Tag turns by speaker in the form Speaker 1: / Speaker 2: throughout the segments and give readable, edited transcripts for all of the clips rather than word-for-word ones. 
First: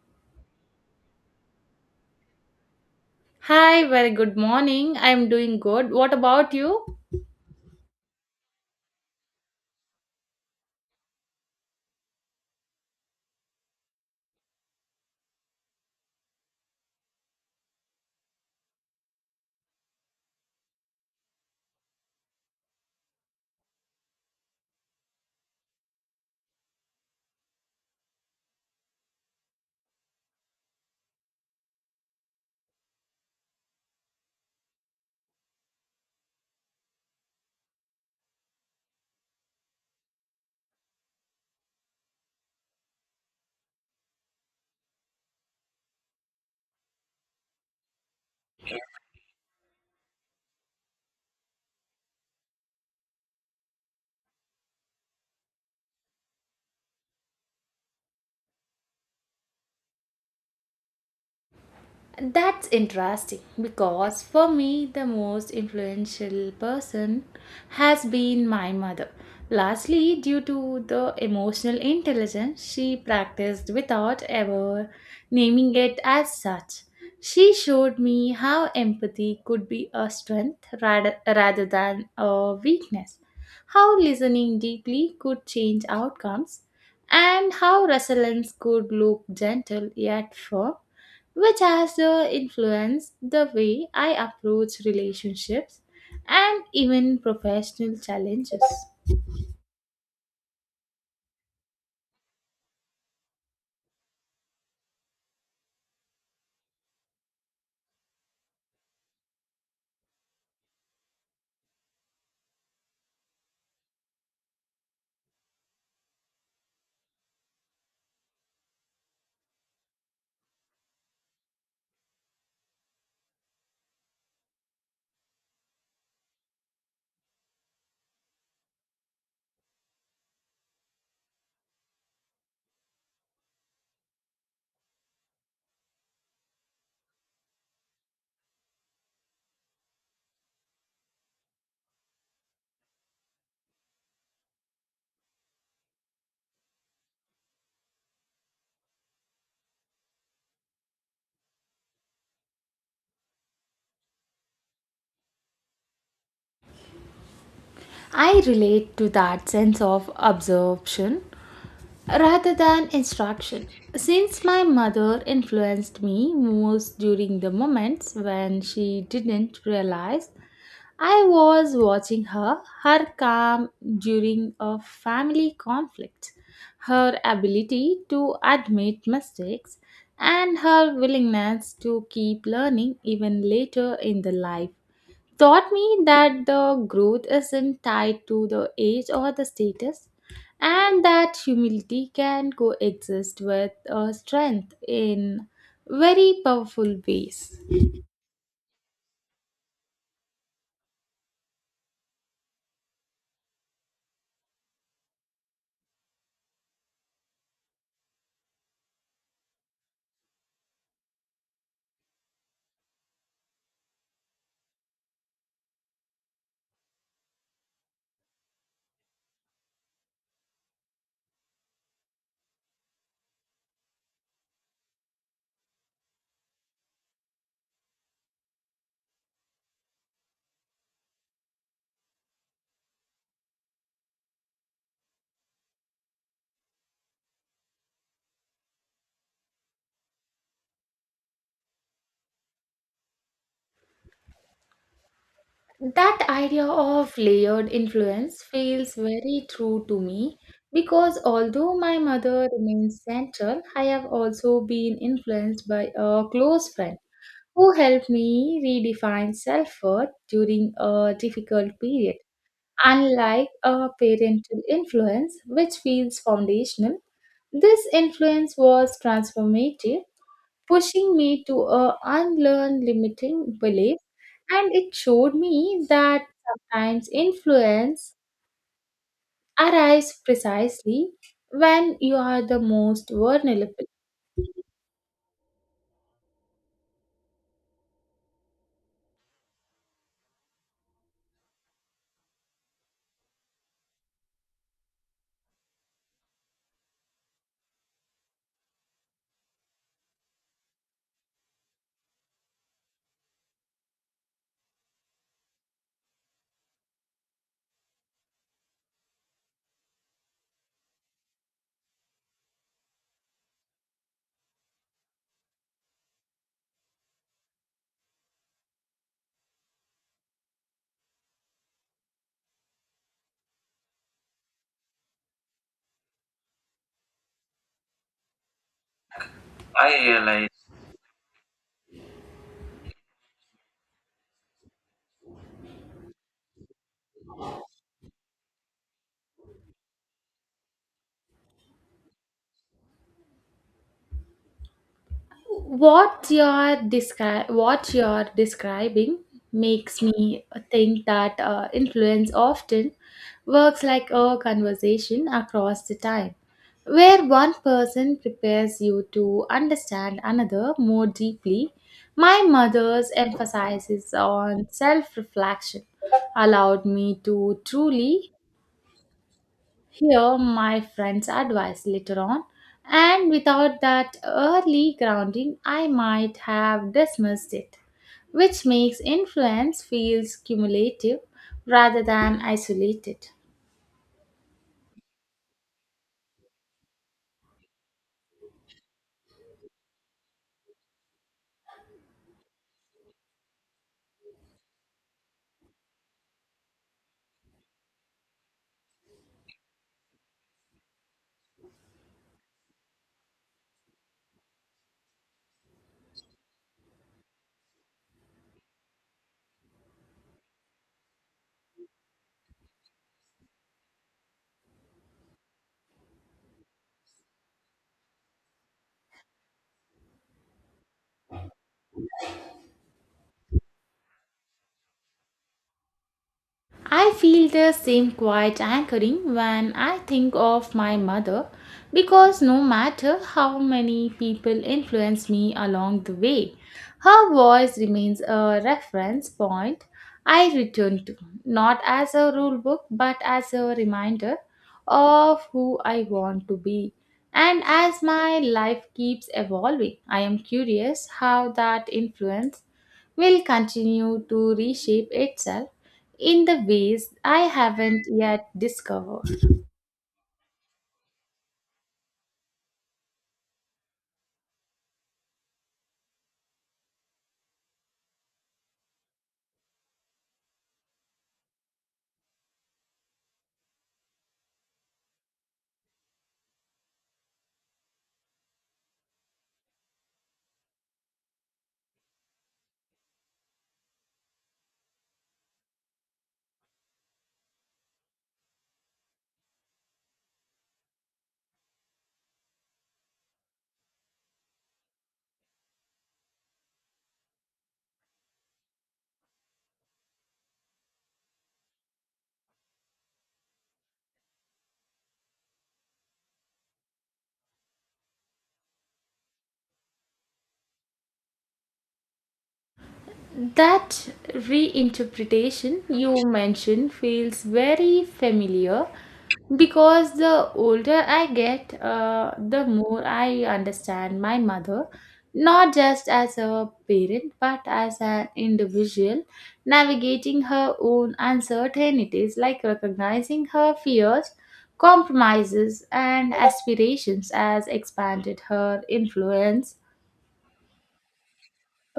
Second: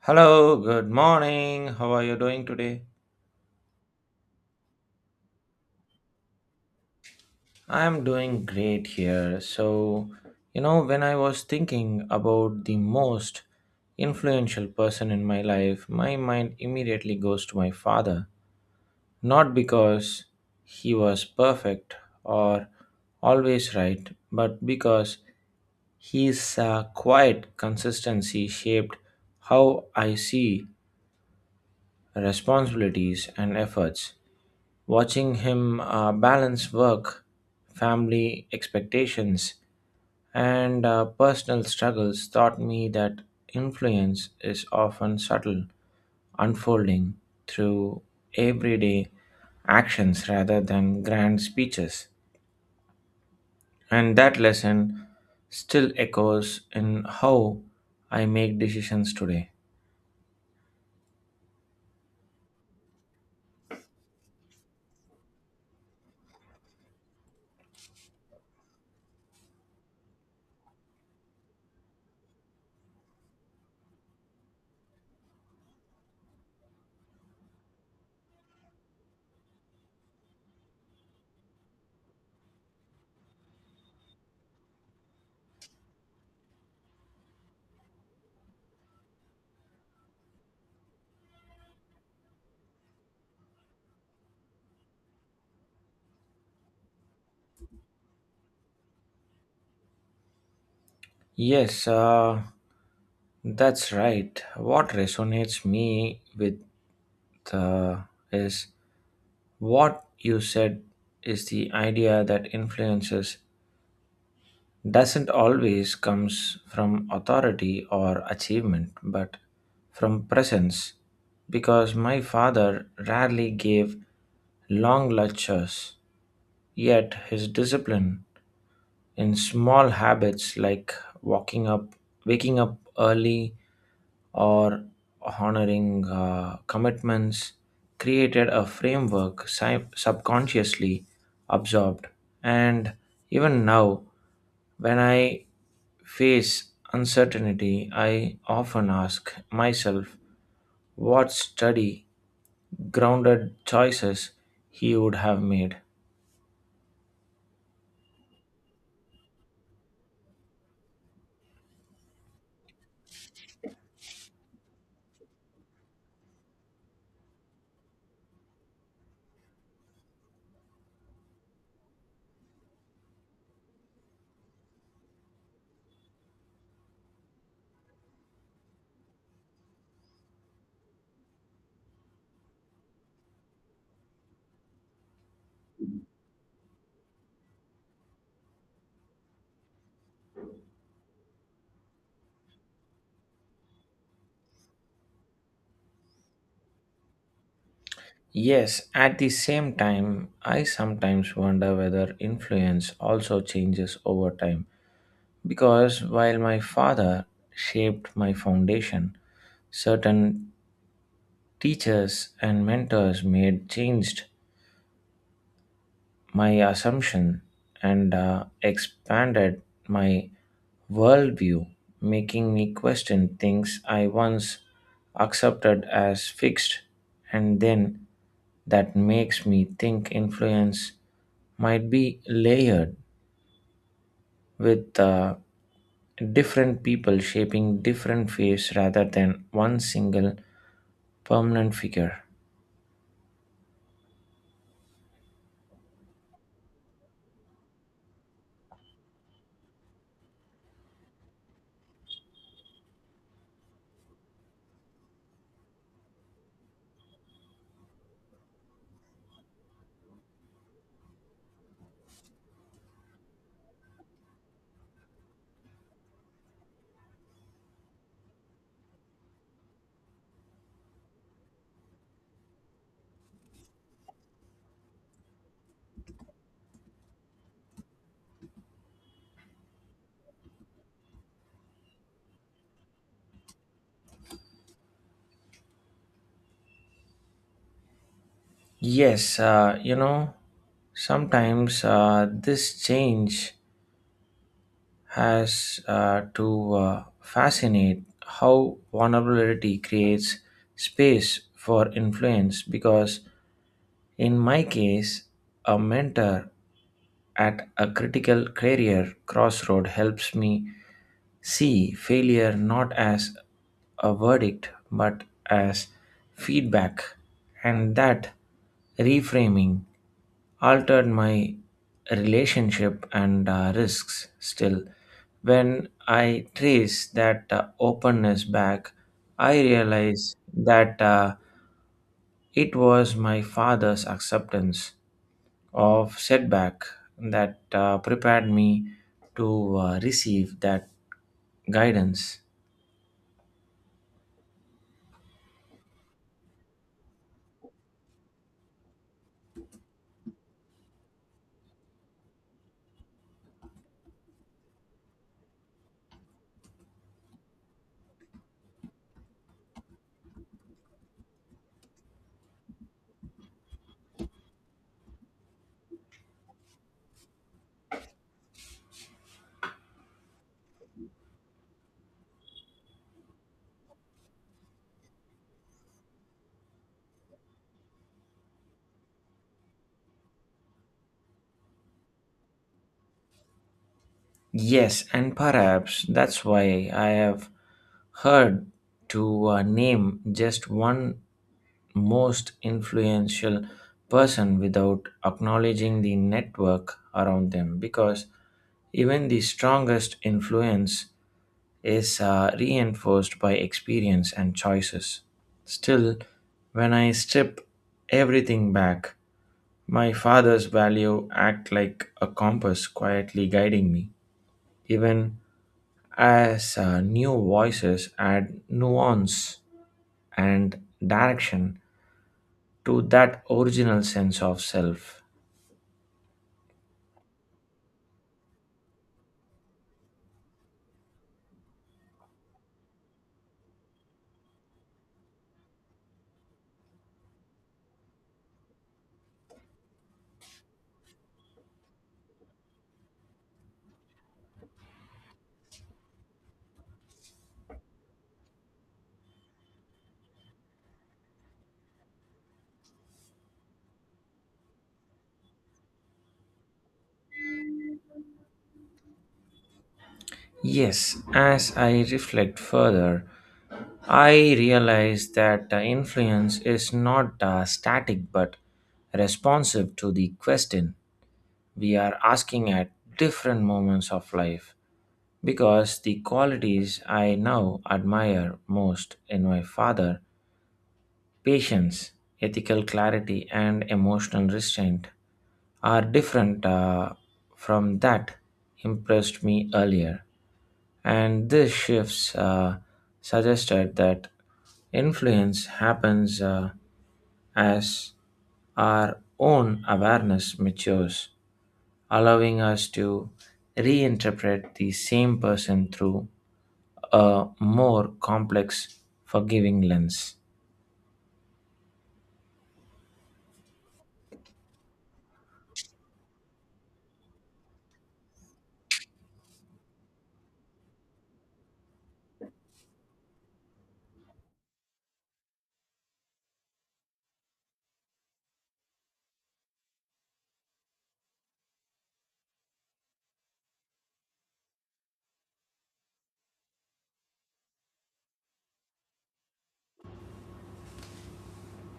Speaker 1: Hello, good morning. How are you doing today?
Speaker 2: Hi, very good morning. I'm doing good. What about you?
Speaker 1: I'm doing great here. When I was thinking about the most influential person in my life, my mind immediately goes to my father. Not because he was perfect or always right, but because his quiet consistency shaped how I see responsibilities and efforts. Watching him balance work, family expectations, and personal struggles taught me that influence is often subtle, unfolding through everyday actions rather than grand speeches. And that lesson still echoes in how I make decisions today.
Speaker 2: That's interesting because for me, the most influential person has been my mother. Lastly, due to the emotional intelligence she practiced without ever naming it as such, she showed me how empathy could be a strength rather than a weakness, how listening deeply could change outcomes, and how resilience could look gentle yet firm which has influenced the way I approach relationships and even professional challenges.
Speaker 1: Yes, that's right. What resonates me with uh, is what you said is the idea that influences doesn't always comes from authority or achievement but from presence, because my father rarely gave long lectures, yet his discipline in small habits like walking up waking up early or honoring commitments created a framework subconsciously absorbed. And even now, when I face uncertainty, I often ask myself what study grounded choices he would have made.
Speaker 2: I relate to that sense of absorption rather than instruction. Since my mother influenced me most during the moments when she didn't realize I was watching her, her calm during a family conflict, her ability to admit mistakes, and her willingness to keep learning even later in the life taught me that the growth isn't tied to the age or the status and that humility can coexist with strength in very powerful ways.
Speaker 1: Yes, at the same time, I sometimes wonder whether influence also changes over time, because while my father shaped my foundation, certain teachers and mentors made changed my assumption and expanded my worldview, making me question things I once accepted as fixed, and then that makes me think influence might be layered with different people shaping different faces rather than one single permanent figure.
Speaker 2: That idea of layered influence feels very true to me because although my mother remains central, I have also been influenced by a close friend who helped me redefine self worth during a difficult period. Unlike a parental influence, which feels foundational, this influence was transformative, pushing me to a unlearn limiting belief. And it showed me that sometimes influence arrives precisely when you are the most vulnerable.
Speaker 1: Yes, you know, sometimes this change has to fascinate how vulnerability creates space for influence, because in my case a mentor at a critical career crossroad helps me see failure not as a verdict but as feedback, and that reframing altered my relationship and risks. Still, when I trace that openness back, I
Speaker 2: I
Speaker 1: realize
Speaker 2: realize
Speaker 1: that it was my father's acceptance of setback that prepared me to receive that guidance.
Speaker 2: what you're describing makes me think that influence often works like a conversation across the time where one person prepares you to understand another more deeply. My mother's emphasis on self-reflection allowed me to truly hear my friend's advice later on, and without that early grounding, I might have dismissed it, which makes influence feels cumulative rather than isolated.
Speaker 1: Yes, and perhaps that's why I have heard to name just one most influential person without acknowledging the network around them, because even the strongest influence is reinforced by experience and choices. Still, when I strip everything back, my father's value act like a compass quietly guiding me, even as new voices add nuance and direction to that original sense of self.
Speaker 2: I feel the same quiet anchoring when I think of my mother because no matter how many people influence me along the way, her voice remains a reference point I return to, not as a rule book but as a reminder of who I want to be. And as my life keeps evolving, I am curious how that influence will continue to reshape itself in the ways I haven't yet discovered.
Speaker 1: Yes, as I reflect further, I realize that the influence is not static but responsive to the question we are asking at different moments of life. Because the qualities I now admire most in my father, patience, ethical clarity, and emotional restraint are different from that impressed me earlier. And these shifts suggested that influence happens as our own awareness matures, allowing us to reinterpret the same person through a more complex, forgiving lens.
Speaker 2: That reinterpretation you mentioned feels very familiar because the older I get, the more I understand my mother, not just as a parent but as an individual navigating her own uncertainties, like recognizing her fears. Compromises and aspirations as expanded her influence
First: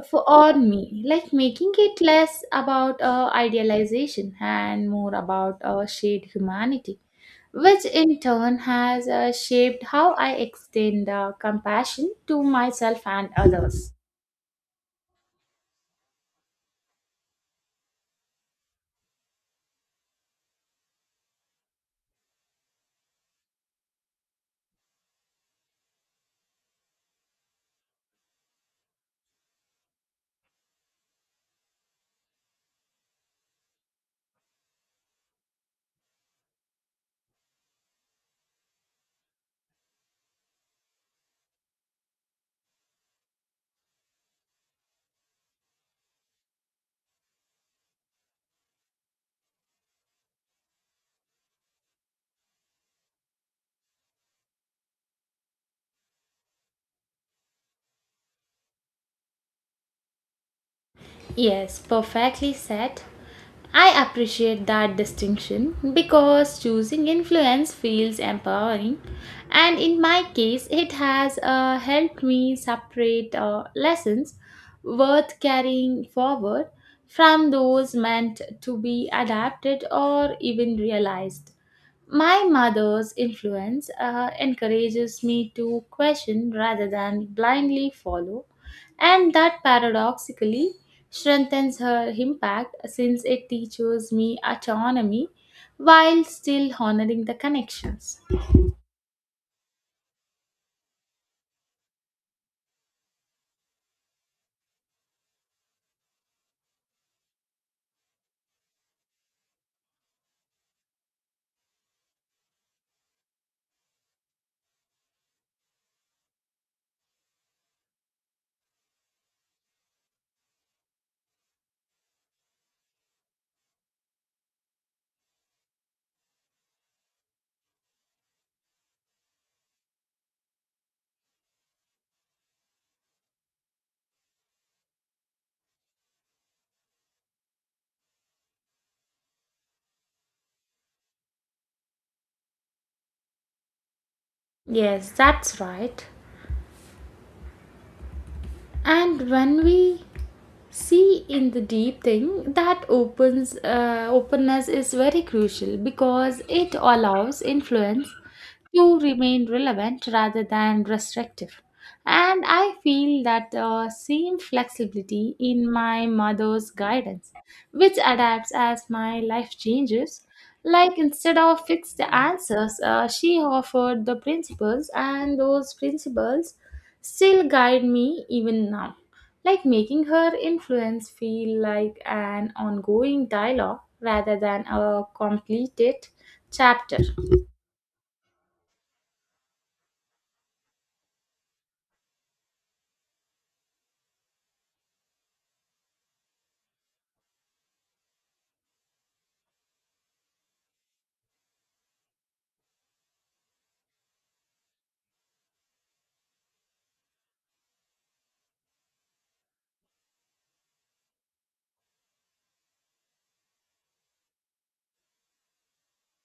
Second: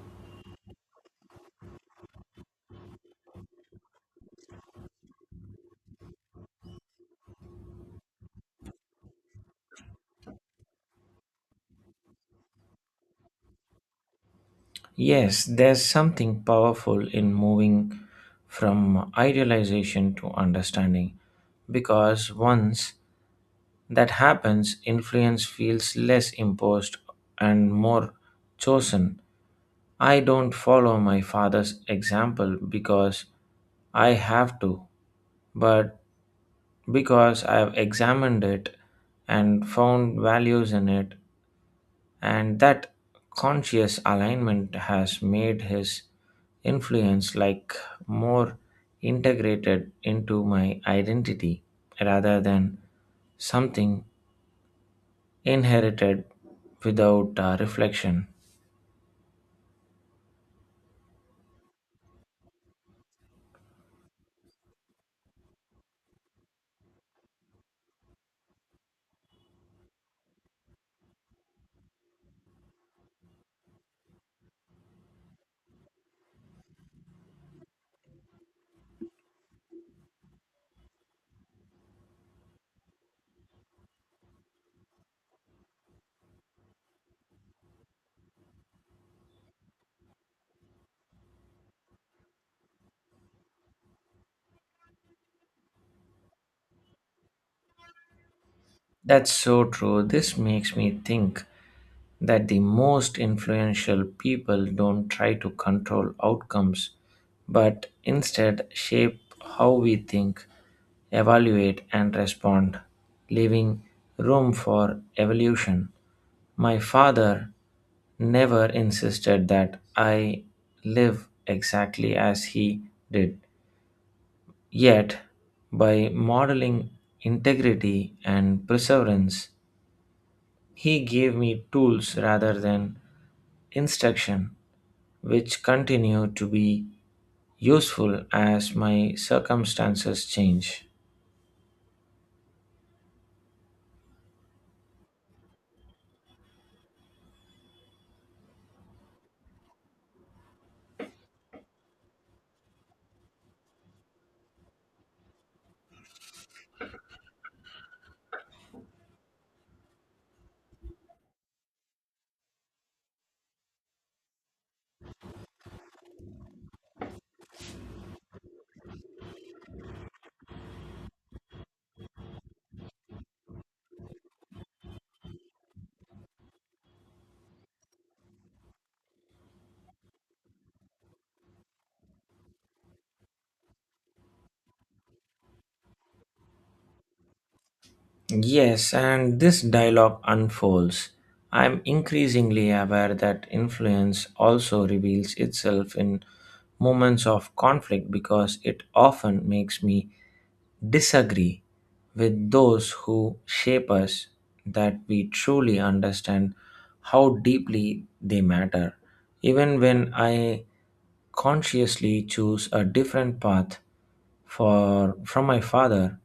Speaker 2: for or me, like making it less about idealization and more about shared humanity, which in turn has shaped how I extend compassion to myself and others.
Speaker 1: Yes, there's something powerful in moving from idealization to understanding, because once that happens, influence feels less imposed and more chosen. I don't follow my father's example because I have to, but because I've examined it and found values in it, and that conscious alignment has made his influence like more integrated into my identity rather than something inherited without reflection.
Speaker 2: Yes, perfectly said. I appreciate that distinction because choosing influence feels empowering, and in my case, it has helped me separate lessons worth carrying forward from those meant to be adapted or even realized. My mother's influence encourages me to question rather than blindly follow, and that paradoxically strengthens her impact since it teaches me autonomy while still honoring the connections.
Speaker 1: That's so true. This makes me think that the most influential people don't try to control outcomes but instead shape how we think, evaluate, and respond, leaving room for evolution. My father never insisted that I live exactly as he did, yet, by modeling integrity and perseverance, he gave me tools rather than instruction, which continue to be useful as my circumstances change.
Speaker 2: Yes, that's right. And when we see in the deep thing that opens openness is very crucial because it allows influence to remain relevant rather than restrictive, and I feel that the same flexibility in my mother's guidance, which adapts as my life changes, like instead of fixed answers, she offered the principles, and those principles still guide me even now, like making her influence feel like an ongoing dialogue rather than a completed chapter.
Speaker 1: Yes, and this dialogue unfolds. I'm increasingly aware that influence also reveals itself in moments of conflict, because it often makes me disagree with those who shape us that we truly understand how deeply they matter. Even when I consciously choose a different path for from my father,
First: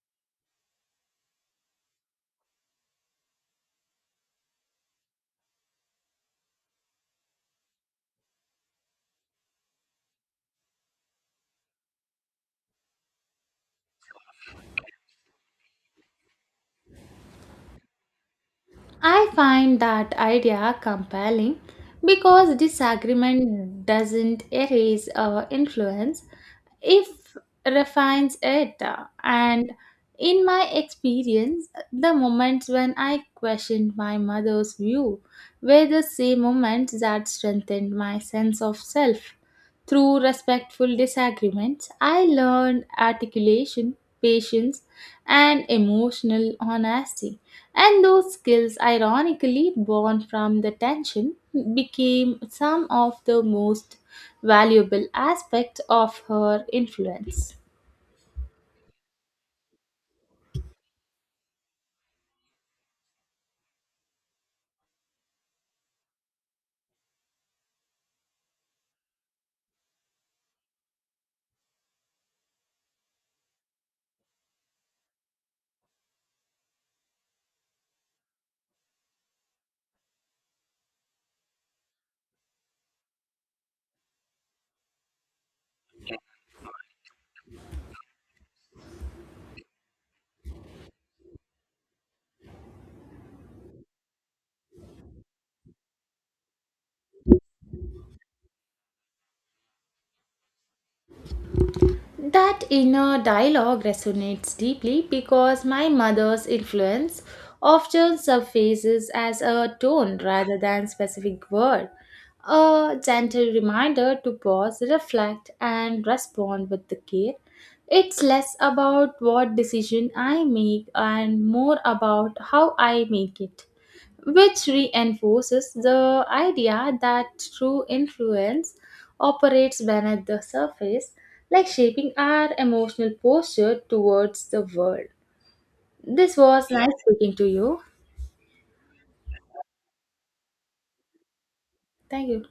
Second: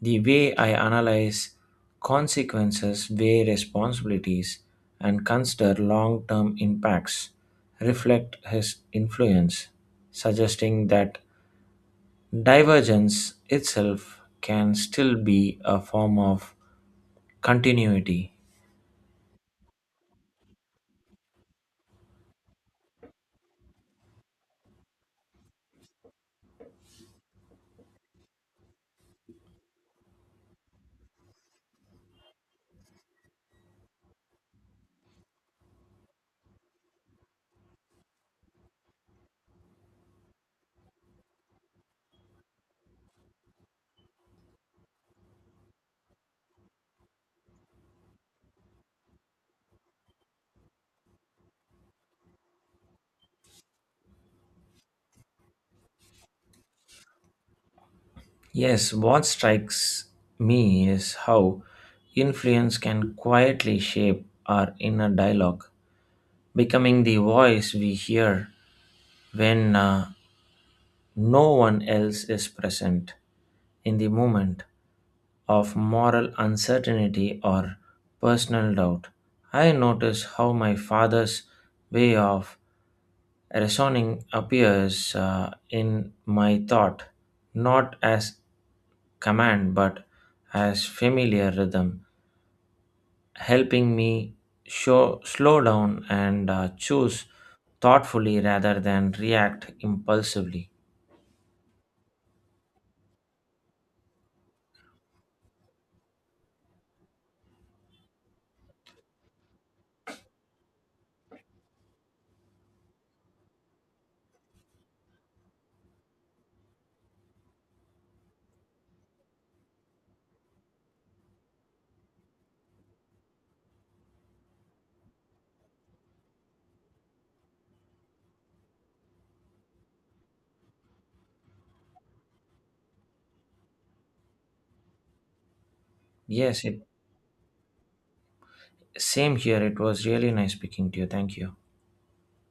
Speaker 1: the way I analyze consequences, weigh responsibilities, and consider long term impacts reflect his influence, suggesting that divergence itself can still be a form of continuity.
Speaker 2: I find that idea compelling because disagreement doesn't erase our influence, it refines it. And in my experience, the moments when I questioned my mother's view were the same moments that strengthened my sense of self. Through respectful disagreements, I learned articulation, patience, and emotional honesty. And those skills, ironically born from the tension, became some of the most valuable aspects of her influence.
Speaker 1: Yes, what strikes me is how influence can quietly shape our inner dialogue, becoming the voice we hear when, no one else is present, in the moment of moral uncertainty or personal doubt. I notice how my father's way of reasoning appears in my thought, not as command but as familiar rhythm, helping me slow down and choose thoughtfully rather than react impulsively.
Speaker 2: That inner dialogue resonates deeply because my mother's influence often surfaces as a tone rather than specific word, a gentle reminder to pause, reflect, and respond with the care. It's less about what decision I make and more about how I make it, which reinforces the idea that true influence operates beneath the surface, like shaping our emotional posture towards the world. This
Speaker 1: Yes,
Speaker 2: was
Speaker 1: it
Speaker 2: nice speaking to you.
Speaker 1: Same here. It was really nice speaking to you. Thank you.
Speaker 2: Thank you.